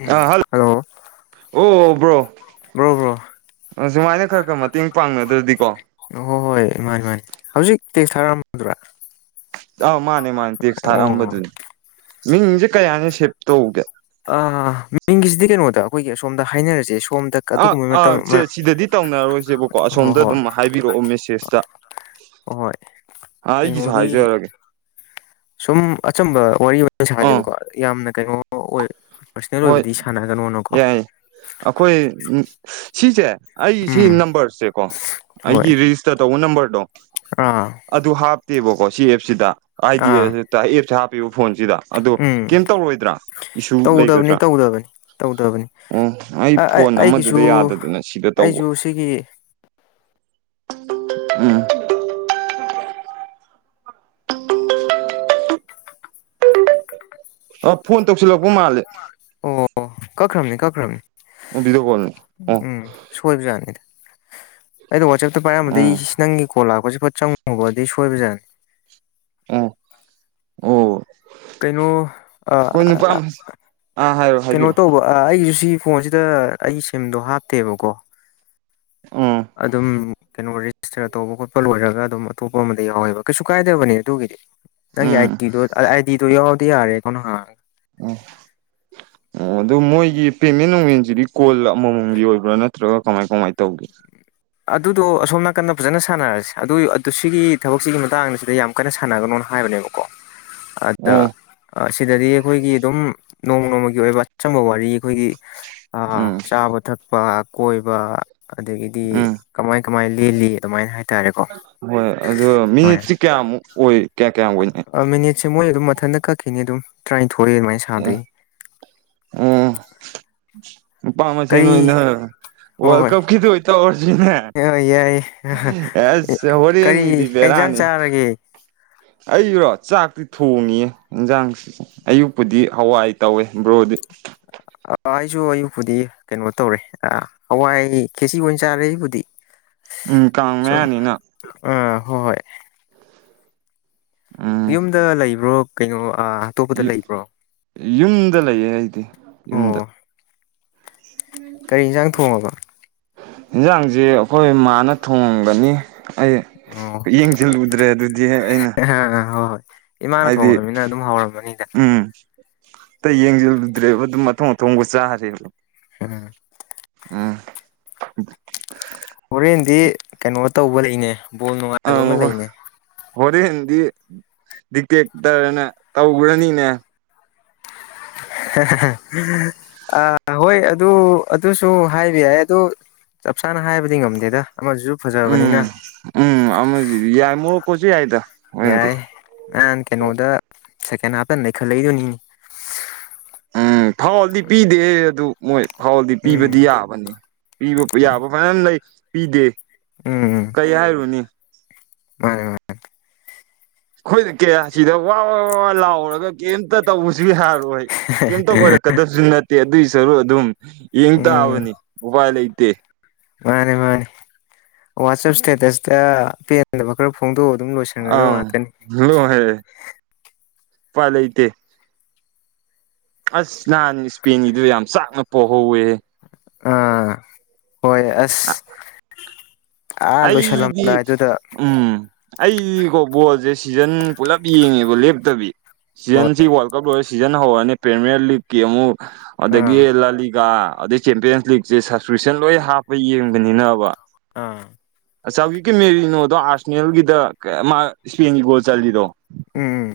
ꯎꯝ ꯀꯥꯍꯜ ꯍꯜꯂꯣ ꯑꯣ bro bro bro ꯑꯖꯨꯃꯥꯏꯅ ꯈꯔ ꯈꯔ ꯃꯇꯦꯡ ꯄꯥꯡꯅꯗ꯭ꯔꯗꯤꯀꯣ ꯍꯣꯏ ꯍꯣꯏ ꯃꯥꯅꯤ ꯃꯥꯅꯤ ꯍꯧꯖꯤꯛꯇꯦꯛ ꯇꯦꯛꯁ ꯊꯥꯔꯛꯑꯝꯕꯗꯨꯔꯥ ꯇꯥꯎ ꯃꯥꯅꯦ ꯃꯥꯅꯦ ꯇꯦꯛꯁ ꯑꯣ ꯊꯥꯔꯛꯑꯝꯕꯗꯨꯅꯤ ꯃꯤꯡꯁꯦ ꯀꯩꯍꯥꯏꯅ ꯁꯦꯞ ꯇꯧꯒꯦ ꯑꯥ ꯃꯤꯡꯒꯤꯁꯤꯗꯤ ꯀꯩꯅꯣꯗ ꯑꯩꯈꯣꯏꯒꯤ ꯑꯁꯣꯝꯗ ꯍꯥꯏꯅꯔꯁꯦ ꯁꯣꯝꯗ ꯑꯥ ꯑꯗꯨꯒꯨꯝꯕ ꯃꯇꯝ ꯑꯥ ꯆꯦ ꯁꯤꯗꯗꯤ ꯇꯧꯅꯔꯔꯣꯏꯁꯦꯕꯀꯣ ꯍꯣꯏ ꯑꯁꯣꯝꯗ ꯍꯣꯏ ꯗꯨꯝ ꯍꯥꯏꯕꯤꯔꯛꯑꯣ ꯃꯦꯁꯦꯖꯇꯥ ꯍꯣꯏ ꯑꯥ ꯑꯩꯒꯤꯁꯨ ꯀꯩꯅꯣꯒꯤ ꯍꯥꯏꯖꯔꯒꯦ ꯁꯨꯝ ꯑꯆꯝꯕ ꯋꯥꯔꯤ ꯑꯣꯏꯅ ꯑꯥ ꯁꯥꯖꯦꯕꯀꯣ ꯌꯥꯝꯅ ꯀꯩꯅꯣ ꯑꯣꯏ ꯄꯔꯥꯁꯅꯦꯜ ꯑꯣꯏꯕꯗꯤ ꯁꯥꯅꯒꯅꯣꯅꯀꯣ ꯑꯈꯣꯏ ꯁꯤꯁꯦ ꯑꯩ ꯁꯤ ꯎꯝ ꯅꯝꯕꯔꯁꯦ ꯀꯣ ꯍꯣꯏ ꯑꯩꯒꯤ ꯔꯤꯖꯤꯁꯇꯔ ꯇꯧꯕ ꯅꯝꯕꯔꯗꯣ ꯑꯥ ꯑꯗꯨ ꯍꯥꯞꯇꯦꯕꯀꯣ ꯁꯤ ꯑꯦꯞꯁꯤꯗ ꯑꯥꯏꯗꯤ ꯑꯥ ꯑꯦꯞꯁꯦ ꯍꯥꯞꯄꯤꯕ ꯐꯣꯟꯁꯤꯗ ꯑꯗꯣ ꯎꯝ ꯀ‌ꯦꯝ ꯇꯧꯔꯣꯏꯗ꯭ꯔꯥ ꯏꯁꯨ ꯂꯩꯒ ꯇꯧꯗꯕꯅꯤ ꯇꯧꯗꯕꯅꯤ ꯇꯧꯗꯕꯅꯤ ꯎꯝ ꯑꯩ ꯐꯣꯟ ꯑꯩꯒꯤꯁꯨ ꯑꯃꯥꯗꯨꯗ ꯌꯥꯗꯗꯅ ꯁꯤꯗ ꯇꯧꯕ ꯑꯩꯁꯨ ꯁꯤꯒꯤ ꯎꯝ ꯑ ꯐꯣꯟ ꯇꯧꯁꯜꯂꯛꯄ ꯃꯥꯂꯦ ꯑꯣ ꯀꯛꯈ꯭ꯔꯝꯅꯤ ꯀꯛꯈ꯭ꯔꯝꯅꯤ ꯑꯥ ꯕꯤꯗꯤꯌ‌ꯣ ꯀ‌ꯣꯜꯅ‌ꯦ ꯎꯝ ꯁꯣꯏꯕꯖꯥꯠꯅꯤꯗ ꯑꯩꯗꯣ ꯋꯥꯆꯦꯞꯇ ꯄꯥꯏꯔꯝꯕꯗꯩ ꯎꯝ ꯎꯝ ꯅꯪꯒꯤ ꯀꯣꯜ ꯂꯥꯛꯄꯖ‌ꯦ ꯐꯠ ꯆꯪꯉꯨꯕ ꯑꯗꯨꯏ ꯁꯣꯏꯕꯖꯥꯅꯤ ꯑꯥ ꯑꯣ ꯀꯩꯅꯣ ꯑꯩꯈꯣꯏ ꯅꯨꯄꯥ ꯑꯥ ꯑꯃ ꯑꯥ ꯍꯥꯏꯔꯣ ꯀꯩꯅꯣ ꯍꯥꯏꯕꯤꯔꯛꯑꯣ ꯇꯧꯕ ꯑꯥ ꯑꯩꯖꯨ ꯁꯤ ꯐꯣꯟꯁꯤꯗ ꯑꯩ ꯁꯤꯝꯗꯣ ꯍꯥꯞꯇꯦꯕꯀꯣ ꯎꯝ ꯑꯗꯨꯝ ꯀꯩꯅꯣ ꯑꯣꯏ ꯔꯦꯁꯇꯔ ꯇꯧꯕ ꯈꯣꯠꯄ ꯂꯣꯏꯔꯒ ꯑꯗꯨꯝ ꯑꯇꯣꯞꯄ ꯑꯃꯥꯗ ꯌꯥꯎꯋꯦꯕ ꯀꯩꯁꯨ ꯀꯥꯏꯗꯕꯅꯦ ꯑꯗꯨꯒꯤꯗꯤ ꯅꯪꯒꯤ ꯎꯝ ꯑꯥꯏꯇꯤꯗꯣ ꯑꯥꯏꯗꯤꯗꯣ ꯌꯥꯎꯔꯗꯤ ꯌꯥꯔꯦ ꯑ‌ꯦꯀꯋꯥꯟ ꯍꯥꯡ [unintelligible] ꯑꯗꯨ ꯃꯣꯏꯒꯤ ꯄꯦꯃꯦꯟ ꯅꯨꯡꯃꯦꯟꯖꯤꯗꯤ ꯀꯣꯜ ꯑꯃꯃꯝꯒꯤ ꯑꯣꯏꯕ꯭ꯔꯥ ꯅꯠꯇ꯭ꯔꯒ ꯀꯃꯥꯏ ꯀꯃꯥꯏ ꯇꯧꯒꯦ ꯑꯗꯨꯗꯣ ꯑꯁꯣꯝ ꯅꯥꯀꯟꯗ ꯐꯖꯅ ꯁꯥꯟꯅꯔꯁꯦ ꯑꯗꯨꯏ ꯑꯗꯨ ꯁꯤꯒꯤ ꯊꯕꯛꯁꯤꯒꯤ ꯃꯇꯥꯡꯁꯤꯗ ꯌꯥꯝ ꯀꯟꯅ ꯁꯥꯅꯒꯅꯣꯅ ꯍꯥꯏꯕꯅꯦꯕꯀꯣ ꯑꯗ ꯑꯣ ꯑꯥ ꯁꯤꯗꯗꯤ ꯑꯩꯈꯣꯏꯒꯤ ꯑꯗꯨꯝ ꯅꯣꯡꯃ ꯅꯣꯡꯃꯒꯤ ꯑꯣꯏꯕ ꯑꯆꯝꯕ ꯋꯥꯔꯤ ꯑꯩꯈꯣꯏꯒꯤ ꯑꯥ ꯎꯝ ꯆꯥꯕ ꯊꯛꯄ ꯀꯣꯏꯕ ꯑꯗꯒꯤꯗꯤ ꯎꯝ ꯀꯃꯥꯏ ꯀꯃꯥꯏ ꯂꯦꯜꯂꯤ ꯑꯗꯨꯃꯥꯏꯟ ꯍꯥꯏ ꯍꯣꯏ ꯑꯗꯨꯣ ꯃꯤꯅꯤꯠꯁꯤ ꯀꯌꯥꯃꯨꯛ ꯑꯣꯏ ꯀꯌꯥ ꯀꯌꯥꯝ ꯑꯣꯏꯅꯤ ꯑꯥ ꯃꯤꯅꯤꯠꯁꯦ ꯃꯣꯏ ꯑꯗꯨꯝ ꯃꯊꯟꯗ ꯀꯛꯈꯤꯅꯤ ꯑꯗꯨꯝ ꯇꯔꯥꯏꯟꯊꯣꯏ ꯑꯗꯨꯃꯥꯏ ꯁ ꯑ‌ꯦ ꯎꯝ ꯅꯨꯄꯥ ꯃꯁ‌ꯦꯟ ꯀꯔꯤ ꯑ‌ꯣꯏꯅ ꯋꯥꯜ ꯍꯣꯏ ꯀꯞ ꯀꯤꯗ‌ꯣ ꯑ‌ꯣꯏ ꯇꯧꯔꯁꯤꯅ‌ꯦ ꯍꯣꯏ ꯌꯥꯏꯌꯦ ꯍꯥꯏꯁ ꯍ‌ꯣꯔ‌ꯦꯟꯒꯤꯗꯤ ꯀꯩ ꯑ‌ꯦꯟꯖꯥꯡ ꯆꯥꯔꯒꯦ ꯑꯩꯔꯣ ꯆꯥꯛꯇꯤ ꯊꯣꯡꯉꯤꯌꯦ ꯏꯟꯖꯥꯡ ꯑꯌꯨꯛꯄꯨꯗꯤ ꯍꯋꯥꯏ ꯇꯧꯋꯦ ꯕ꯭ꯔꯣꯗꯤ ꯑꯥ ꯑꯩꯁꯨ ꯑꯌꯨꯛꯄꯨꯗꯤ ꯀꯩꯅꯣ ꯇꯧꯔꯦ ꯑꯥ ꯍꯋꯥꯏ ꯈꯦꯁꯤ ꯑꯣꯏ ꯆꯥꯔꯦ ꯑꯩꯕꯨꯗꯤ ꯎꯝ ꯀꯥꯡ ꯁꯨꯝ ꯃꯌꯥꯅꯤꯅ ꯑꯥ ꯍꯣꯏ ꯎꯝ ꯌꯨꯝꯗ ꯂꯩꯕ꯭ꯔꯣ ꯀꯩꯅꯣ ꯑꯥ ꯑꯇꯣꯞꯄꯗ ꯂꯩꯕ꯭ꯔꯣ ꯌꯨꯝꯗ ꯂꯩꯌꯦ ꯑꯩꯗꯤ ꯌꯨꯝꯗ ꯀꯩ ꯍꯤꯟꯖꯥꯡ ꯊꯣꯡꯉꯕ ꯏꯟꯖꯥꯡꯖ‌ꯦ ꯑꯈꯣꯏ ꯃꯥꯅ ꯊꯣꯉꯝꯒꯅꯤ ꯑꯩ ꯑꯣ ꯌꯦꯡꯖꯜꯂꯨꯗ꯭ꯔꯦ ꯑꯗꯨꯗꯤ ꯍꯦꯛ ꯑꯩꯅ [unintelligible] ꯍꯣꯏ ꯍꯣꯏ ꯏꯃꯥꯅ ꯍꯥꯏꯗꯤ ꯊꯣꯡꯉꯕꯅꯤꯅ ꯑꯗꯨꯝ ꯍꯥꯎꯔꯝ ꯒꯅꯤꯗ ꯎꯝ ꯇ ꯌꯦꯡꯖꯜꯂꯨꯗ꯭ꯔꯦꯕ ꯑꯗꯨꯝ ꯑꯊꯣꯡ ꯑꯊꯣꯡꯕ ꯆꯥꯔꯦ [unintelligible] ꯎꯝ ꯍꯣꯔꯦꯟꯗꯤ ꯀꯩꯅꯣ ꯇꯧꯕ ꯂꯩꯅꯦ ꯕꯣꯜ ꯅꯨꯡꯉꯥꯏꯕ ꯑꯪ ꯑꯝꯃꯥ ꯍꯣꯏ ꯂꯩꯅꯦ ꯍꯣꯔꯦꯟꯗꯤ ꯗꯤꯛꯇꯦꯛꯇꯔꯅ ꯇꯧꯒ꯭ꯔꯅꯤꯅꯦ ꯑ ꯍꯣꯏ ꯑꯗꯣ ꯑꯗꯨꯁꯨ ꯍꯥꯏꯕ ꯌꯥꯏ ꯑꯗꯨ ꯆꯞ ꯆꯥꯅ ꯍꯥꯏꯕꯗꯤ ꯉꯝꯗꯦꯗ ꯑꯃꯁꯨꯁꯨ ꯐꯖꯕꯅꯤꯅ ꯎꯝ ꯎꯝ ꯑꯃꯖꯤꯖꯨ ꯌꯥ ꯃꯣꯔꯣꯀꯣ ꯖꯨ ꯌꯥꯏꯗ ꯍꯣꯔꯦꯟꯗꯤ ꯌꯥꯏ ꯅꯍꯥꯟ ꯀꯩꯅꯣꯗ ꯁꯦꯀꯦꯟ ꯍꯥꯞꯇ ꯅꯩꯈꯠꯂꯛꯏꯗꯨꯅꯤꯅꯦ ꯎꯝ ꯐꯥꯎꯜꯗꯤ ꯄꯤꯗꯦꯌꯦ ꯑꯗꯨ ꯃꯣꯏ ꯐꯥꯎꯜꯗꯤ ꯎꯝ ꯄꯤꯕꯗꯤ ꯌꯥꯕꯅꯤ ꯄꯤꯕ ꯌꯥꯕ ꯃꯔꯝ ꯂꯩ ꯄꯤꯗꯦ ꯎꯝ ꯎꯝ ꯀꯩ ꯍꯥꯏꯔꯨꯅꯤ ꯃꯥꯅꯦ ꯃꯥꯅꯦ ꯑꯩꯈꯣꯏ ꯀꯌꯥ ꯁꯤꯗ ꯋꯥ ꯋꯥ ꯋꯥ ꯂꯥꯎꯔꯒ ꯀꯩꯝꯇ ꯇꯧꯕꯁꯨ ꯌꯥꯔꯣꯏ ꯀꯩꯝꯇ ꯑꯣꯏꯔꯛꯀꯗꯕꯁꯨ ꯅꯠꯇꯦ ꯑꯗꯨꯏ ꯁꯔꯨꯛ ꯑꯗꯨꯝ ꯌꯦꯡ ꯎꯝ ꯇꯥꯕꯅꯤ ꯎꯄꯥꯏ ꯂꯩꯇꯦ ꯃꯥꯅꯦ ꯃꯥꯅꯦ ꯋꯥꯠꯆꯞ ꯁ꯭ꯇꯦꯇꯁꯇ ꯄꯦ [unintelligible] ꯈꯔ ꯐꯣꯡꯗꯣꯛꯑꯒ ꯑꯗꯨꯝ ꯂꯣꯏꯁꯤꯟꯒ꯭ꯔꯗꯕ ꯉꯥꯛꯇꯅꯤ ꯍꯂꯣ ꯍꯦꯏꯔꯛꯑꯦ ꯎꯄꯥꯏ ꯂꯩꯇꯦ ꯑꯁ ꯅꯍꯥꯟ ꯏꯁꯄꯦꯟꯒꯤꯗꯨ ꯌꯥꯝ ꯆꯥꯛꯅ ꯄꯣꯛꯍꯧꯋꯦ ꯑꯥ ꯍꯣꯏ ꯑꯁ ꯑꯥ ꯑꯩꯗꯤ ꯂꯣꯏꯁꯜꯂꯝꯗꯥꯏꯗꯨꯗ ꯎꯝ ꯑꯩꯗꯤꯀꯣ ꯕꯣꯜꯁꯦ ꯁꯤꯖꯟ ꯄꯨꯂꯞ ꯌꯦꯡꯉꯦꯕ ꯂꯦꯞꯇꯕꯤ ꯍꯣꯏ ꯁꯤꯖꯟꯁꯤ ꯋꯥꯔꯜ ꯀꯞ ꯂꯣꯏꯔꯒ ꯁꯤꯖꯟ ꯍꯧꯔꯅꯤ ꯄ꯭ꯔꯤꯃꯤꯌꯔ ꯂꯤꯒ ꯀꯦꯃꯨ ꯑꯗꯒꯤ ꯑꯥ ꯂꯥꯂꯤꯒꯥ ꯑꯗꯩꯩ ꯆꯦꯝꯄꯤꯌꯟꯁ ꯂꯤꯛꯁꯦ ꯁꯕꯁꯀ꯭ꯔꯤꯞꯁꯟ ꯂꯣꯏ ꯍꯥꯞꯄ ꯌꯦꯡꯕꯅꯤꯅꯕ ꯑꯥ ꯑꯆꯥꯎꯋꯤꯀꯦ ꯃꯦꯔꯤꯅꯣꯗꯣ ꯑꯥꯔꯁꯅꯦꯜꯒꯤꯗ ꯀꯩ ꯃꯥ ꯏꯁꯄꯦꯟꯒꯤ ꯒꯣꯜ ꯆꯜꯂꯤꯗꯣ ꯎꯝꯝ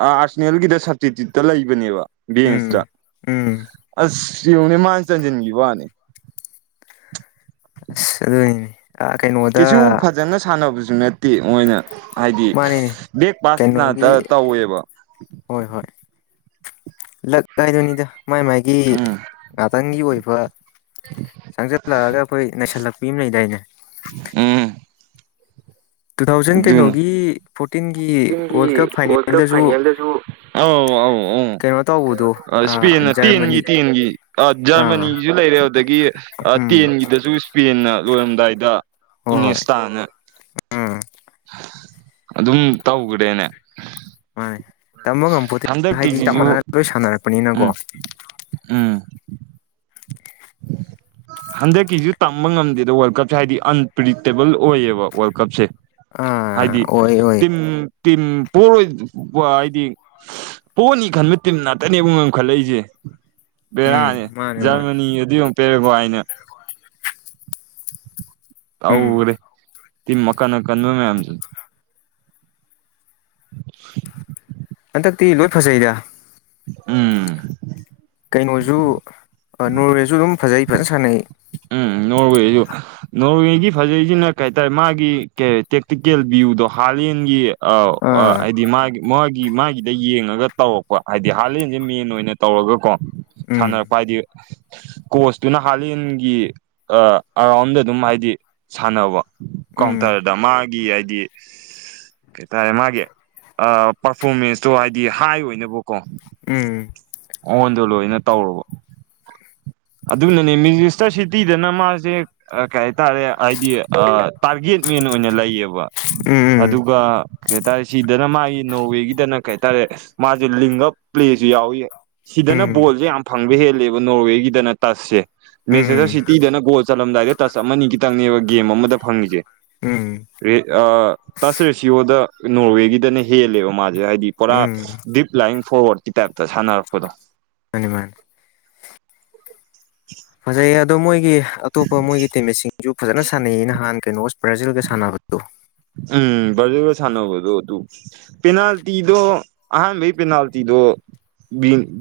ꯑꯥ ꯑꯥꯔꯁꯅꯦꯜꯒꯤꯗ ꯁꯇꯤꯇ꯭ꯌꯨꯠꯇ ꯂꯩꯕꯅꯦꯕ ꯎꯝ ꯕꯦꯟꯁꯇ ꯎꯝ ꯑꯁ ꯌꯦꯡꯉꯨꯅꯦ ꯃꯥꯅ ꯆꯟꯖꯤꯟꯒꯤꯕ ꯋꯥꯅꯦ ꯑꯁ ꯑꯗꯨꯅꯤꯅꯦ ꯑꯥ ꯀꯩꯅꯣꯗ ꯀꯩꯁꯨ ꯐꯖꯅ ꯁꯥꯟꯅꯕꯁꯨ ꯅꯠꯇꯦ ꯃꯣꯏꯅ ꯍꯥꯏꯗꯤ ꯃꯥꯅꯤꯅꯦ ꯕꯦꯛ ꯄꯥꯁ ꯀꯩꯅꯣꯒꯤ ꯉꯇꯥ ꯇꯧꯋꯦꯕ ꯍꯣꯏ ꯍꯣꯏ ꯂꯛꯇ ꯍꯥꯏꯗꯨꯅꯤꯗ ꯃꯥꯏ ꯃꯥꯏꯒꯤ ꯎꯝ ꯉꯥꯇꯪꯒꯤ ꯑꯣꯏꯕ ꯆꯪꯖꯜꯂꯛꯑꯒ ꯑꯩꯈꯣꯏ ꯅꯩꯁꯜꯂꯛꯄꯤ ꯑꯃ ꯂꯩꯗꯥꯏꯅꯦ ꯎꯝ ꯇꯨ ꯊꯥꯎꯖꯟ ꯑꯗꯨꯅ ꯀꯩꯅꯣꯒꯤ ꯐꯣꯔꯇꯤꯟꯒꯤ ꯆꯤꯡꯒꯤ ꯋꯥꯔꯜ ꯀꯞ ꯋꯥꯔꯜ ꯀꯞ ꯐꯥꯏꯅꯦꯜꯗꯁꯨ ꯐꯥꯏꯅꯦꯜꯗꯁꯨ ꯑꯧ ꯑꯧ ꯎꯝ ꯀꯩꯅꯣ ꯇꯧꯕꯗꯣ ꯑꯥ ꯏꯁꯄꯦꯟꯅ ꯇꯦꯟꯒꯤ ꯖꯔꯃꯅꯤ ꯇꯦꯟꯒꯤ ꯑ ꯑꯥ ꯖꯔꯃꯅꯤꯒꯤꯖꯨ ꯂꯩꯔꯦ ꯑꯗꯨꯗꯒꯤ ꯑ ꯎꯝ ꯇꯦꯟꯒꯤꯗꯁꯨ ꯏꯁꯄꯦꯟꯅ ꯂꯣꯏꯔꯝꯗꯥꯏꯗ ꯍꯣ ꯍꯣꯏ ꯏꯅꯦꯁꯇꯥꯅ ꯎꯝ ꯑꯗꯨꯝ ꯇꯧꯒꯔ꯭ꯦꯅꯦ ꯃꯥꯅꯦ ꯇꯝꯕ ꯉꯝꯄꯣꯠꯇꯦ ꯍꯥꯏꯗꯤ ꯆꯞ ꯍꯟꯗꯛꯀꯤꯁꯤꯁꯨ ꯃꯥꯟꯅꯅ ꯂꯣꯏ ꯁꯥꯟꯅꯔꯛꯄꯅꯤꯅꯀꯣ ꯎꯝ ꯎꯝ [inaudible] ꯍꯟꯗꯛꯀꯤꯁꯨ ꯇꯝꯕ ꯉꯝꯗꯦꯗ ꯋꯥꯔꯜ ꯀꯞꯁꯦ ꯍꯥꯏꯗꯤ ꯑꯟꯄ꯭ꯔꯤꯗꯤꯛꯇꯦꯕꯜ ꯑꯣꯏꯌꯦꯕ ꯋꯥꯔꯜꯗ ꯀꯞꯁꯦ ꯑꯥ ꯍꯥꯏꯗꯤ ꯑꯣꯏ ꯑꯣꯏ ꯇꯤꯝ ꯇꯤꯝ ꯄꯣꯔꯣꯏ ꯍꯥꯏꯗꯤ ꯄꯣꯅꯤ ꯈꯟꯕ ꯇꯤꯝ ꯉꯥꯛꯇꯅꯦꯕꯨ ꯉꯝꯈꯠꯂꯛꯏꯁꯦ ꯎꯝ ꯕꯦꯔꯥꯅꯤ ꯃꯥꯅꯦ ꯃꯥꯅꯦ ꯖꯔꯃꯅꯤꯒ ꯑꯗꯨ ꯌꯦꯡꯎ ꯄꯦꯔꯦꯒꯨꯋꯥꯏꯅ ꯎꯝ ꯇꯧꯒ꯭ꯔꯦ ꯇꯤꯝ ꯑꯀꯟ ꯑꯀꯟꯕ ꯃꯌꯥꯝꯁꯦ [unintelligible] ꯍꯟꯗꯛꯇꯤ ꯂꯣꯏ ꯐꯖꯩꯗ ꯎꯝ ꯀꯩꯅꯣꯁꯨ ꯅꯣꯔꯋꯦꯁꯨ ꯑꯗꯨꯝ ꯐꯖꯩ ꯐꯖꯟ ꯁꯥꯟꯅꯩ ꯎꯝ ꯅꯣꯔꯋꯦꯖꯨ ꯅꯣꯔꯋꯦꯒꯤ ꯐꯖꯩꯁꯤꯅ ꯀꯩ ꯍꯥꯏꯇꯥꯔꯦ ꯃꯥꯒꯤ ꯀꯩ ꯇꯦꯛꯇꯤꯀꯦꯜ ꯚꯤꯌꯨꯗꯣ ꯍꯥꯂꯦꯟꯒꯤ ꯑ ꯑꯥ ꯍꯥꯏꯗꯤ ꯃꯥꯒꯤ ꯃꯥꯒꯤ ꯃꯥꯒꯤꯗ ꯌꯦꯡꯉꯒ ꯇꯧꯔꯛꯄ ꯍꯥꯏꯗꯤ ꯍꯥꯂꯦꯟꯁꯦ ꯃꯦꯟ ꯑꯣꯏꯅ ꯇꯧꯔꯒꯀꯣ ꯎꯝ ꯁꯥꯟꯅꯔꯛꯄ ꯍꯥꯏꯗꯤ ꯀꯣꯁꯇꯨꯅ ꯍꯥꯂꯦꯟ ꯒꯤ ꯑꯔꯥꯎꯟꯗ ꯑꯗꯨꯝ ꯍꯥꯏꯗꯤ ꯁꯥꯟꯅꯕ ꯎꯝ ꯀꯥꯎꯟꯇꯔꯗ ꯃꯥ ꯒꯤ ꯍꯥꯏꯗꯤ ꯏꯁ ꯀꯩꯇꯥꯔꯦ ꯃꯥꯒꯤ ꯑ ꯄꯔꯐꯣꯔꯃꯦꯟꯁꯇꯣ ꯍꯥꯏꯗꯤ ꯍꯥꯏ ꯑꯣꯏꯅꯕꯀꯣ ꯎꯝ ꯑꯣꯟ ꯗꯣ ꯂꯣꯏꯅ ꯇꯧꯔꯕ ꯑꯗꯨꯅꯅꯦ ꯃꯤꯖꯤꯁꯇꯔ ꯁꯤꯇꯤꯗꯅ ꯃꯥꯁꯦ ꯑ ꯀꯩ ꯍꯥꯏꯇꯥꯔꯦ ꯍꯥꯏꯗꯤ ꯑ ꯇꯥꯔꯒꯦꯠ ꯃꯦꯟ ꯑꯣꯏꯅ ꯂꯩꯌꯦꯕ ꯎꯝ ꯑꯗꯨꯒ ꯀꯩ ꯍꯥꯏꯇꯥꯔꯦ ꯁꯤꯗꯅ ꯃꯥꯒꯤ ꯅꯣꯔꯋꯦꯒꯤꯗꯅ ꯀꯩ ꯍꯥꯏꯇꯥꯔꯦ ꯃꯥꯁꯦ ꯂꯤꯡ ꯑꯄ꯭ꯂꯦꯁꯨ ꯌꯥꯎꯏ ꯁꯤꯗꯅ ꯎꯝ ꯕꯣꯜꯖꯦ ꯌꯥꯝ ꯐꯪꯕ ꯍꯦꯜꯂꯦꯕ ꯅꯣꯔꯋꯦꯒꯤꯗꯅ ꯇꯁꯁꯦ ꯃꯦꯁꯦꯖꯔ ꯎꯝ ꯁꯤꯇꯤꯗꯅ ꯒꯣꯜ ꯆꯜꯂꯝꯗꯥꯏꯗ ꯇꯁ ꯑꯃꯅꯤ ꯈꯤꯇꯪꯅꯦꯕ ꯒꯦꯝ ꯑꯃꯗ ꯐꯪꯉꯤꯖꯦ ꯎꯝ ꯔꯦ ꯑꯥ ꯇꯁ ꯔꯦꯁꯤꯌꯣꯗ ꯅꯣꯔꯋꯦꯒꯤꯗꯅ ꯍꯦꯜꯂꯦꯕ ꯃꯥꯖꯦ ꯍꯥꯏꯗꯤ ꯄꯨꯔꯥ ꯎꯝ ꯗꯤꯞ ꯂꯥꯏꯟ ꯐꯣꯔꯋꯥꯔꯗꯀꯤ ꯇꯥꯏꯞꯇ ꯁꯥꯟꯅꯔꯛꯄꯗꯣ ꯃꯥꯅꯤ ꯃꯥꯅꯤ [unintelligible] ꯐꯖꯩꯌꯦ ꯑꯗꯣ ꯃꯣꯏꯒꯤ ꯑꯇꯣꯞꯄ ꯃꯣꯏꯒꯤ ꯇꯤꯝꯃꯦꯁꯤꯡꯁꯨ ꯐꯖꯅ ꯁꯥꯟꯅꯩꯌꯦ ꯅꯍꯥꯟ ꯀꯩꯅꯣ ꯕ꯭ꯔꯥꯖꯤꯜꯒ ꯁꯥꯟꯅꯕꯗꯣ ꯎꯝ ꯕ꯭ꯔꯥꯖꯤꯜꯒ ꯁꯥꯟꯅꯕꯗꯣꯗꯨ ꯄꯦꯅꯥꯜꯇꯤꯗꯣ ꯑꯍꯥꯟꯕꯥꯟꯕꯩ ꯄꯦꯅꯥꯜꯇꯤꯗꯣ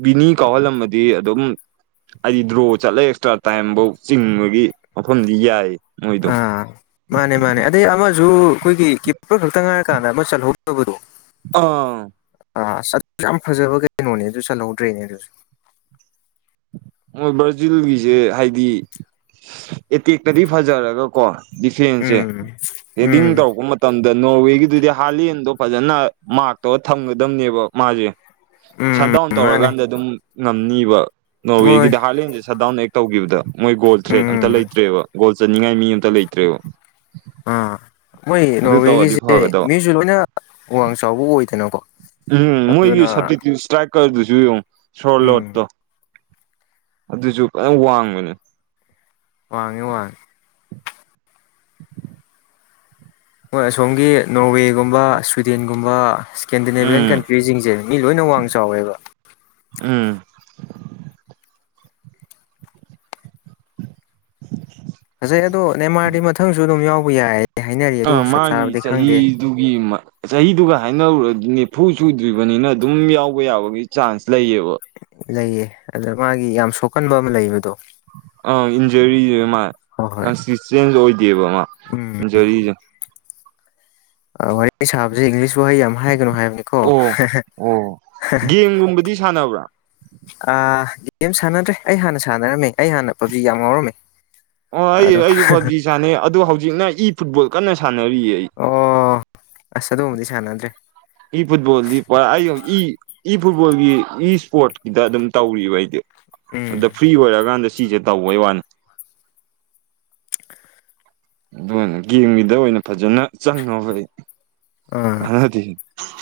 ꯕꯤꯅꯤ ꯀꯥꯎꯍꯜꯂꯝꯃꯗꯤ ꯑꯗꯨꯝ ꯍꯥꯏꯗꯤ ꯗ꯭ꯔꯣ ꯆꯠꯂꯒ ꯑꯦꯛꯁꯇ꯭ꯔꯥ ꯇꯥꯝꯐꯧ ꯆꯤꯡꯕꯒꯤ ꯃꯐꯝꯗꯤ ꯌꯥꯏ ꯃꯣꯏꯗꯣ ꯑꯥ ꯃꯥꯅꯦ ꯃꯥꯅꯦ ꯑꯗꯩ ꯑꯃꯁꯨ ꯑꯩꯈꯣꯏꯒꯤ ꯀꯤꯄꯦꯄꯔ ꯈꯛꯇ ꯉꯥꯏꯔꯀꯥꯟꯗ ꯑꯃ ꯆꯜꯍꯧꯗꯕꯗꯣ ꯑꯥ ꯑ ꯆꯠ ꯌꯥꯝ ꯐꯖꯕ ꯀꯩꯅꯣꯅꯦ ꯑꯗꯨ ꯆꯠꯍꯧꯗ꯭ꯔꯦꯅꯦ ꯑꯗꯨꯁꯨ ꯃꯣꯏ ꯕ꯭ꯔꯥꯖꯤꯜꯒꯤꯁꯦ ꯍꯥꯏꯗꯤ ꯑꯦꯇꯦꯛꯇꯗꯤ ꯐꯖꯔꯒ ꯀꯣ ꯗꯤꯐꯦꯟꯁꯁꯦ ꯎꯝ ꯍꯦꯗꯤꯡ ꯎꯝ ꯇꯧꯔꯛꯄ ꯃꯇꯝ ꯃꯇꯝꯗ ꯅꯣꯔꯋꯦꯒꯤꯗꯨꯗꯤ ꯍꯥꯂꯦꯟꯗꯣ ꯐꯖꯅ ꯃꯥꯔꯛꯇꯧꯔ ꯊꯝꯒꯗꯝꯕꯅꯦꯕ ꯃꯥꯁꯦ ꯁꯠ ꯎꯝ ꯗꯥꯎꯟ ꯃꯥꯅꯦ ꯇꯧꯔꯀꯥꯟꯗ ꯑꯗꯨꯝ ꯉꯝꯅꯤꯕ ꯃꯣꯏ ꯅꯣꯔꯋꯦꯒꯤꯗ ꯍꯥꯔꯂꯦꯟꯁꯦ ꯁꯠꯗꯥꯎꯟ ꯇꯧꯈꯤꯕꯗ ꯃꯣꯏ ꯒꯣꯜ ꯊ꯭ꯔꯦꯠ ꯑꯝꯇ ꯎꯝ ꯂꯩꯇ꯭ꯔꯦꯕ ꯒꯣꯜ ꯆꯅꯤꯡꯉꯥꯏ ꯃꯤ ꯑꯃꯝꯇ ꯂꯩꯇ꯭ꯔꯦꯕ ꯑꯥ ꯃꯣꯏ ꯑꯗꯨ ꯇꯧꯔꯗꯤ ꯅꯣꯔꯋꯦꯒꯤꯁꯦ ꯐꯒꯗꯕ ꯃꯤꯁꯨ ꯂꯣꯏꯅ ꯋꯥꯡ ꯆꯥꯎꯕ ꯑꯣꯏꯗꯅꯀꯣ ꯎꯝ ꯃꯣꯏꯒꯤ ꯑꯗꯨꯅ ꯁꯇꯤꯇꯤ ꯏꯁꯇ꯭ꯔꯥꯏꯀꯔꯗꯨꯁꯨ ꯌꯦꯡꯉꯨ ꯁꯣꯔ ꯎꯝ ꯂꯣꯠꯇꯣ ꯑꯗꯨꯁꯨ ꯐꯖ ꯋꯥꯡꯕꯅꯦ ꯋꯥꯡꯉꯤ ꯋꯥꯡ ꯃꯣꯏ ꯑꯁꯣꯝꯒꯤ ꯅꯣꯔꯋꯦꯒꯨꯝꯕ ꯁ꯭ꯋꯤꯗꯦꯟꯒꯨꯝꯕ ꯏꯁꯀꯦꯟꯗꯤꯅꯦꯕꯤꯌꯥꯟ ꯎꯝ ꯀꯟꯇ꯭ꯔꯤꯁꯤꯡꯁꯦ ꯃꯤ ꯂꯣꯏꯅ ꯋꯥꯡ ꯆꯥꯎꯋꯦꯕ ꯎꯝ [inaudible] ꯐꯁꯩ ꯑꯗꯣ ꯅꯦꯃꯥꯔꯗꯤ ꯃꯊꯪꯁꯨ ꯑꯗꯨꯝ ꯌꯥꯎꯕ ꯌꯥꯏ ꯍꯥꯏꯅꯔꯤ ꯑꯗꯨ ꯆꯞ ꯆꯥꯕꯗꯤ ꯈꯪꯗꯦ ꯑꯗꯨꯒꯤ ꯆꯍꯤꯗꯨꯒ ꯍꯥꯏꯅꯔꯨꯔꯗꯤ ꯅꯤꯐꯨ ꯁꯨꯗ꯭ꯔꯤꯕꯅꯤꯅ ꯑꯗꯨꯝ ꯌꯥꯎꯕ ꯌꯥꯕꯒꯤ ꯆꯥꯟꯁ ꯂꯩꯌꯦꯕ ꯂꯩꯑꯦ ꯑꯗꯨꯗ ꯃꯥꯒꯤ ꯌꯥꯝ ꯁꯣꯛꯀꯟꯕ ꯑꯃ ꯂꯩꯕꯗꯣ ꯑꯥ ꯏꯟꯖꯔꯤꯁꯦ ꯃꯥ ꯍꯣꯏ ꯍꯣꯏ ꯀꯟꯁꯤꯁꯇꯦꯟꯁ ꯑꯣꯏꯗꯦꯕ ꯃꯥ ꯎꯝ ꯏꯟꯖꯔꯤꯁꯦ ꯋꯥꯔꯤ ꯁꯥꯕꯁꯦ ꯏꯪꯂꯤꯁ ꯋꯥꯍꯩ ꯌꯥꯝ ꯍꯥꯏꯒꯅꯨ ꯍꯥꯏꯕꯅꯤ ꯑꯣ ꯑꯣ ꯒꯦꯝꯒꯨꯝꯕꯗꯤ ꯁꯥꯟꯅꯕ꯭ꯔꯥ ꯑ ꯒꯦꯝ ꯁꯥꯟꯅꯗ꯭ꯔꯦ ꯑꯩ ꯍꯥꯟꯅ ꯁꯥꯟꯅꯔꯝꯃꯦ ꯑꯩ ꯍꯥꯟꯅ ꯄꯥꯞꯖꯤ ꯌꯥꯝ ꯉꯥꯎꯔꯝꯃꯦ ꯑꯣ ꯑꯩ ꯑꯗꯣ ꯑꯩꯁꯨ ꯄꯥꯞꯖꯤ ꯁꯥꯟꯅꯩ ꯑꯗꯣ ꯍꯧꯖꯤꯛꯅ ꯏ ꯐꯨꯠꯕꯣꯜ ꯀꯟꯅ ꯁꯥꯟꯅꯔꯤꯌꯦ ꯑꯩ ꯑꯣ ꯑꯁ ꯑꯗꯨꯒꯨꯝꯕꯗꯤ ꯁꯥꯟꯅꯗ꯭ꯔꯦ ꯏ ꯐꯨꯠꯕꯣꯜꯗꯤ ꯄꯨꯔꯥ ꯏ ꯏ ꯐꯨꯠꯕꯣꯜꯒꯤ ꯏ ꯏꯁꯄꯣꯔꯠꯀꯤꯗ ꯑꯗꯨꯝ ꯇꯧꯔꯤꯕ ꯑꯩꯗꯤ ꯑꯗ ꯐ꯭ꯔꯤ ꯑꯣꯏꯔꯀꯥꯟꯗ ꯁꯤꯁꯦ ꯇꯧꯕꯩ ꯋꯥꯅꯤ ꯑꯗꯨꯅ ꯒꯦꯝꯒꯤꯗ ꯑꯣꯏꯅ ꯐꯖꯅ ꯆꯪꯉꯕ ꯑꯩ ꯑꯥ ꯀꯥꯟꯅꯗꯦ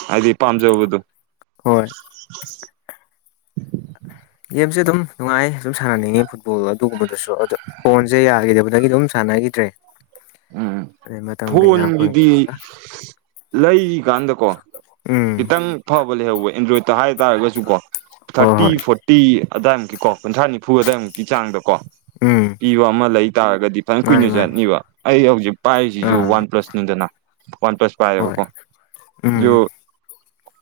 ꯍꯥꯏꯗꯤ ꯄꯥꯝꯖꯕꯗꯨ ꯍꯣꯏ ꯑ [inaudible] ꯒꯦꯝꯁꯦ ꯑꯗꯨꯝ ꯅꯨꯡꯉꯥꯏ ꯑꯗꯨꯝ ꯁꯥꯟꯅꯅꯤꯡꯉꯦ ꯐꯨꯠꯕꯣꯜ ꯑꯗꯨꯒꯨꯝꯕꯗꯨꯁꯨ ꯑꯗꯣ ꯐꯣꯟꯁꯦ ꯌꯥꯈꯤꯗꯕꯗꯒꯤ ꯑꯗꯨꯝ ꯁꯥꯟꯅꯈꯤꯗ꯭ꯔꯦ ꯎꯝ ꯑꯗꯩ ꯃꯇꯝ ꯐꯣꯟ ꯀꯩꯀꯥ ꯒꯤꯗꯤ ꯐꯪꯗꯕꯒ ꯂꯩꯔꯤꯀꯥꯟꯗꯀꯣ ꯎꯝ ꯈꯤꯇꯪ ꯑꯐꯕ ꯂꯩꯍꯧꯕ ꯑꯦꯟꯗ꯭ꯔꯣꯏꯗꯠꯇ ꯍꯥꯏꯇꯥꯔꯒꯁꯨ ꯀꯣ ꯍꯣꯏ ꯊꯥꯔꯇꯤ ꯍꯣꯏ ꯐꯣꯔꯇꯤ ꯄꯤ ꯑꯗꯨꯋꯥꯢꯃꯨꯛꯀꯤꯀꯣ ꯀꯨꯟꯊ꯭ꯔꯥ ꯅꯤꯐꯨ ꯑꯗꯨꯋꯥꯏꯃꯨꯛꯀꯤ ꯆꯥꯡꯗꯀꯣ ꯎꯝ ꯄꯤꯕ ꯑꯃ ꯂꯩ ꯇꯥꯔꯒꯗꯤ ꯐꯅ ꯃꯥꯅꯤ ꯀꯨꯏꯅ ꯃꯥꯅꯤ ꯆꯠꯅꯤꯕ ꯑꯩ ꯍꯧꯖꯤꯛ ꯄꯥꯏꯔꯤꯁꯤꯁꯨ ꯑꯥ ꯋꯥꯟ ꯄꯂꯁꯅꯤꯗꯅ ꯋꯥꯟ ꯄꯂꯁ ꯍꯣꯏ ꯄꯥꯏꯌꯦꯕꯀꯣ ꯑꯗꯨ ꯎꯝ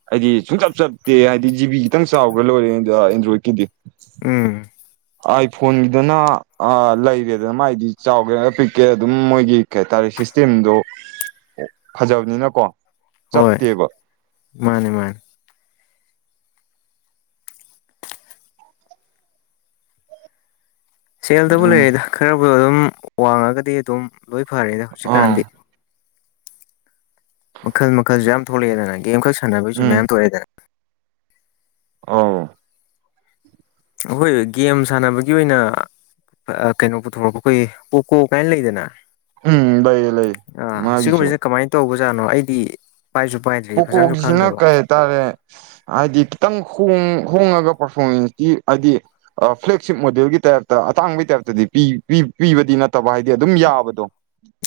ꯍꯥꯏꯗꯤ ꯁꯨꯡꯆꯞ ꯆꯞꯇꯦ ꯍꯥꯏꯗꯤ ꯖꯤꯕꯤ ꯈꯤꯇꯪ ꯆꯥꯎꯈ꯭ꯔ ꯂꯣꯏꯔꯦ ꯑꯦꯟꯗ꯭ꯔꯣꯏꯗꯀꯤꯗꯤ ꯎꯝ ꯑꯩ ꯐꯣꯟꯒꯤꯗꯨꯅ ꯑꯥ ꯂꯩꯔꯦꯗꯅ ꯃꯥꯥꯏꯗꯤ ꯆꯥꯎꯒꯦ ꯄꯤꯛꯀꯦꯔ ꯑꯗꯨꯝ ꯃꯣꯏꯒꯤ ꯀꯩ ꯍꯥꯏꯇꯥꯔꯦ ꯁꯤꯁꯇꯦꯝꯗꯣ ꯑꯣ ꯐꯖꯕꯅꯤꯅꯀꯣ ꯆꯞꯇꯦꯕ ꯃꯥꯅꯦ ꯃꯥꯅꯦ ꯁꯦꯜꯗꯕꯨ ꯑꯗꯨꯅ ꯂꯩꯔꯦꯗ ꯈꯔꯕꯨꯗꯣ ꯑꯗꯨꯝ ꯋꯥꯡꯉꯒꯗꯤ ꯑꯗꯨꯝ ꯂꯣꯏ ꯐꯔꯦꯗ ꯑꯥ ꯍꯧꯖꯤꯛꯀꯥꯟꯗꯤ ꯃꯈꯜ ꯃꯈꯜꯁꯨ ꯌꯥꯝ ꯊꯣꯛꯂꯛꯑꯦꯗꯅ ꯒꯦꯝꯈꯛ ꯁꯥꯟꯅꯕꯒꯤꯁꯨ ꯎꯝ ꯃꯌꯥꯝ ꯊꯣꯛꯂꯛꯑꯦꯗꯅ ꯑꯧ ꯍꯣꯏ ꯒꯦꯝ ꯁꯥꯟꯅꯕꯒꯤ ꯑꯣꯏꯅ ꯀꯩꯅꯣ ꯄꯨꯊꯣꯔꯛꯄ ꯈꯣꯏ ꯄꯣꯀꯣ ꯀꯥꯏꯅ ꯂꯩꯗꯅ ꯎꯝ ꯂꯩꯌꯦ ꯂꯩꯌꯦ ꯑꯥ ꯃꯥꯒꯤꯁꯨ ꯁꯤꯒꯨꯝꯕꯁꯤꯅ ꯀꯃꯥꯏꯅ ꯇꯧꯕꯖꯥꯠꯅꯣ ꯑꯩꯗꯤ ꯄꯥꯏꯁꯨ ꯄꯥꯏꯗ꯭ꯔꯦ ꯐꯖꯅꯁꯨ ꯈꯪꯗꯕ ꯇꯥꯔꯦ ꯍꯥꯏꯗꯤ ꯈꯤꯇꯪ ꯍꯣꯡ-ꯍꯣꯡꯉꯒ ꯄꯔꯐꯣꯔꯃꯦꯟꯁꯇꯤ ꯍꯥꯏꯗꯤ ꯐ꯭ꯂꯦꯛꯁꯤꯞ ꯃꯣꯗꯦꯜꯒꯤ ꯇꯥꯏꯞꯇ ꯑꯇꯥꯡꯕꯒꯤ ꯇꯥꯏꯞꯇꯗꯤ ꯄꯤ ꯄꯤꯕꯗꯤ ꯅꯠꯇꯕ ꯍꯥꯏꯗꯤ ꯑꯗꯨꯝ ꯌꯥꯕꯗꯣ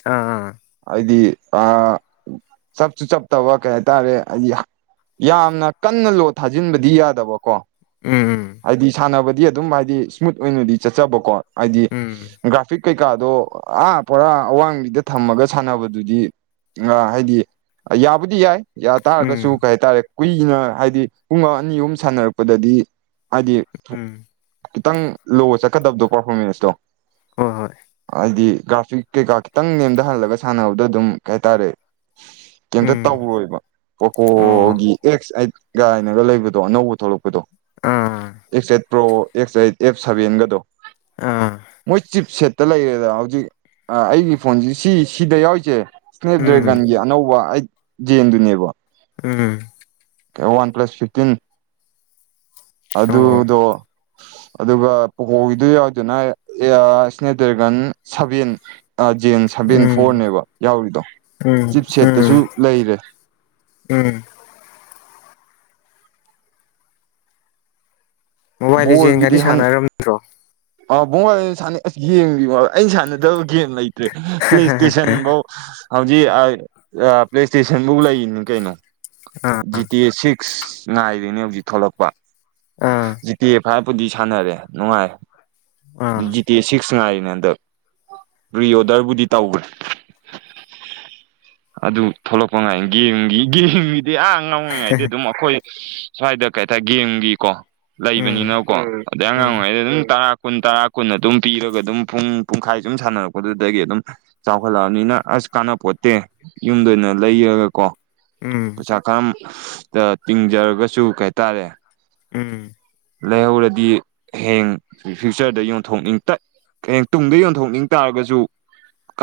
ꯑꯥ ꯑꯥ ꯑꯩꯗꯤ ꯑꯥ ꯆꯞꯁꯨ ꯆꯞ ꯇꯕ ꯀꯩ ꯍꯥꯏꯇꯥꯔꯦ ꯍꯥꯏꯗꯤ ꯌꯥꯝꯅ ꯀꯟꯅ ꯂꯣꯠ ꯊꯥꯖꯤꯟꯕꯗꯤ ꯌꯥꯗꯕꯀꯣ ꯎꯝ ꯍꯥꯏꯗꯤ ꯁꯥꯟꯅꯕꯗꯤ ꯑꯗꯨꯝ ꯍꯥꯏꯗꯤ ꯁ꯭ꯃꯨꯠ ꯑꯣꯏꯅꯗꯤ ꯆꯠꯆꯕꯀꯣ ꯍꯥꯏꯗꯤ ꯎꯝ ꯒ꯭ꯔꯥꯐꯤꯛ ꯀꯩꯀꯥꯗꯣ ꯑꯥ ꯄꯣꯔꯥ ꯑꯋꯥꯡꯕꯤꯗ ꯊꯝꯃꯒ ꯁꯥꯟꯅꯕꯗꯨꯗꯤ ꯑ ꯍꯥꯏꯗꯤ, ꯌꯥꯕꯨꯗꯤ ꯌꯥꯏ ꯌꯥ ꯇꯥꯔꯒꯁꯨ ꯎꯝ ꯀꯩ ꯍꯥꯏꯇꯥꯔꯦ ꯀꯨꯏꯅ ꯍꯥꯏꯗꯤ ꯄꯨꯡ ꯑꯅꯤ ꯑꯍꯨꯝ ꯁꯥꯟꯅꯔꯛꯄꯗꯗꯤ ꯍꯥꯏꯗꯤ ꯎꯝ ꯎꯝ ꯈꯤꯇꯪ ꯂꯣ ꯆꯠꯀꯗꯕꯗꯣ ꯄꯥꯔꯐꯣꯔꯃꯦꯟꯁꯇꯣ ꯍꯣꯏ ꯍꯣꯏ ꯍꯥꯏꯗꯤ ꯒ꯭ꯔꯥꯐꯤꯛ ꯀꯩꯀꯥ ꯈꯤꯇꯪ ꯅꯦꯝꯗꯍꯜꯂꯒ ꯁꯥꯟꯅꯕꯗꯣ ꯑꯗꯨꯝ ꯀꯩ ꯍꯥꯏꯇꯥꯔꯦ ꯀꯩꯝꯇ ꯎꯝ ꯇꯧꯔꯣꯏꯕ ꯑꯣ ꯄꯣꯀꯣꯒꯤ ꯑꯦꯛꯁ ꯑꯩꯠ ꯀꯥꯏꯅꯒ ꯂꯩꯕꯗꯣ ꯑꯅꯧꯕ ꯊꯣꯛꯂꯛꯄꯗꯣ ꯑꯥ X eight pro X eight F ꯁꯚꯦꯟꯒꯗꯣ ꯑꯥ ꯃꯣꯏ ꯆꯤꯞꯁꯦꯠ ꯇ ꯂꯩꯔꯦꯗ ꯍꯧꯖꯤꯛ ꯑꯩꯒꯤ ꯐꯣꯟꯁꯤ ꯁꯤ ꯁꯤꯗ ꯌꯥꯎꯔꯤꯁꯦ ꯁ꯭ꯅꯦꯞ ꯎꯝ ꯗ꯭ꯔꯦꯒꯟꯒꯤ ꯑꯅꯧꯕ ꯑꯩꯠ ꯖꯦꯟꯗꯨꯅꯦꯕꯣ ꯎꯝ ꯋꯥꯟ ꯄ꯭ꯂꯁ ꯐꯤꯐꯇꯤꯟ ꯑꯣ ꯑꯗꯨꯗꯣ ꯑꯗꯨꯒ ꯄꯣꯀꯣꯒꯤꯗꯨ ꯌꯥꯎꯏꯗꯨꯅ ꯏꯑ ꯁ꯭ꯅꯦꯞ ꯗ꯭ꯔꯦꯒꯟ ꯁꯚꯦꯟ ꯑ ꯖꯦꯟ ꯁꯚꯦꯟ ꯎꯝ ꯐꯣꯔꯅꯦꯕ ꯌꯥꯎꯔꯤꯗꯣ ꯎꯝ ꯆꯤꯞ ꯁꯦꯠꯇꯁꯨ ꯎꯝ ꯂꯩꯔꯦ ꯎꯝ ꯃꯣꯕꯥꯏꯜ ꯂꯤꯖꯦꯟ ꯒꯥꯗꯤ ꯁꯥꯟꯅꯔꯝꯗ꯭ꯔꯣ ꯑ ꯕꯨꯉꯣ ꯁꯥꯟꯅꯩ ꯑꯁ ꯒꯦꯝꯒꯤꯕꯣ ꯑꯩꯟ ꯁꯥꯟꯅꯗꯕ ꯒꯦꯝ ꯂꯩꯇ꯭ꯔꯦ ꯄ꯭ꯂꯦ ꯁ꯭ꯇꯦꯁꯟ ꯐꯧ ꯍꯧꯖꯤꯛ ꯑꯩ ꯑ ꯄ꯭ꯂꯦ ꯁ꯭ꯇꯦꯁꯟꯕꯨ ꯂꯩꯅꯤ ꯀꯩꯅꯣ ꯑꯥ ꯖꯤꯇꯤꯑꯦ ꯁꯤꯛꯁ ꯉꯥꯏꯔꯤꯅꯦ ꯍꯧꯖꯤꯛ ꯊꯣꯛꯂꯛꯄ ꯑꯥ ꯖꯤ ꯐꯥꯏꯄꯨꯗꯤ ꯁꯥꯟꯅꯔꯦ ꯅꯨꯡꯉꯥꯏ ꯑꯥ ꯖꯤ ꯇꯦ ꯁꯤꯛꯁ ꯉꯥꯏꯔꯤꯅꯦ ꯍꯟꯗꯛ ꯄ‍꯭ꯔꯤ ꯑꯣꯗꯔꯕꯨꯗꯤ ꯇꯧꯈ꯭ꯔꯦ ꯑꯗꯨ ꯊꯣꯛꯂꯛꯄ ꯉꯥꯏꯟ ꯒꯦꯝꯒꯤ ꯒꯦꯝꯒꯤ ꯑꯥ ꯉꯥꯡ ꯑꯣꯏꯉꯩ ꯑꯗꯨꯝ ꯑꯩꯈꯣꯏ ꯁ꯭ꯋꯥꯏꯗ ꯀꯩ ꯍꯥꯏꯇꯥꯔꯦ ꯒꯦꯝꯒꯤꯀꯣ ꯎꯝ ꯂꯩꯕꯅꯤꯅꯀꯣ ꯑꯗꯩ ꯑꯉꯥꯡ ꯎꯝ ꯑꯣꯏꯉꯩꯗ ꯑꯗꯨꯝ ꯇꯔꯥ ꯀꯨꯟ ꯇꯔꯥ ꯀꯨꯟ ꯑꯗꯨꯝ ꯄꯤꯔꯒ ꯑꯗꯨꯝ ꯄꯨꯡ ꯄꯨꯡꯈꯥꯏ ꯁꯨꯝ ꯁꯥꯟꯅꯔꯛꯄꯗꯨꯗꯒꯤ ꯑꯗꯨꯝ ꯆꯥꯎꯈꯠꯂꯛꯑꯅꯤꯅ ꯑꯁ ꯀꯥꯟꯅꯄꯣꯠꯇꯦ ꯌꯨꯝꯗ ꯑꯣꯏꯅ ꯂꯩꯔꯒ ꯀꯣ ꯎꯝ ꯇꯀꯝ ꯇ ꯇꯤꯡꯖꯔꯒꯁꯨ ꯀꯩꯍꯥꯏꯇꯥꯔꯦ ꯎꯝ ꯂꯩꯍꯧꯔꯗꯤ ꯍꯩꯌꯦꯡ ꯐ꯭ꯌꯨꯆꯔꯗ ꯌꯣꯟꯊꯣꯛꯅꯤꯡꯇꯠ ꯀꯌꯦꯡ ꯇꯨꯡꯗ ꯌꯣꯟꯊꯣꯛꯅꯤꯡ ꯇꯥꯔꯒꯁꯨ ꯀꯥꯟ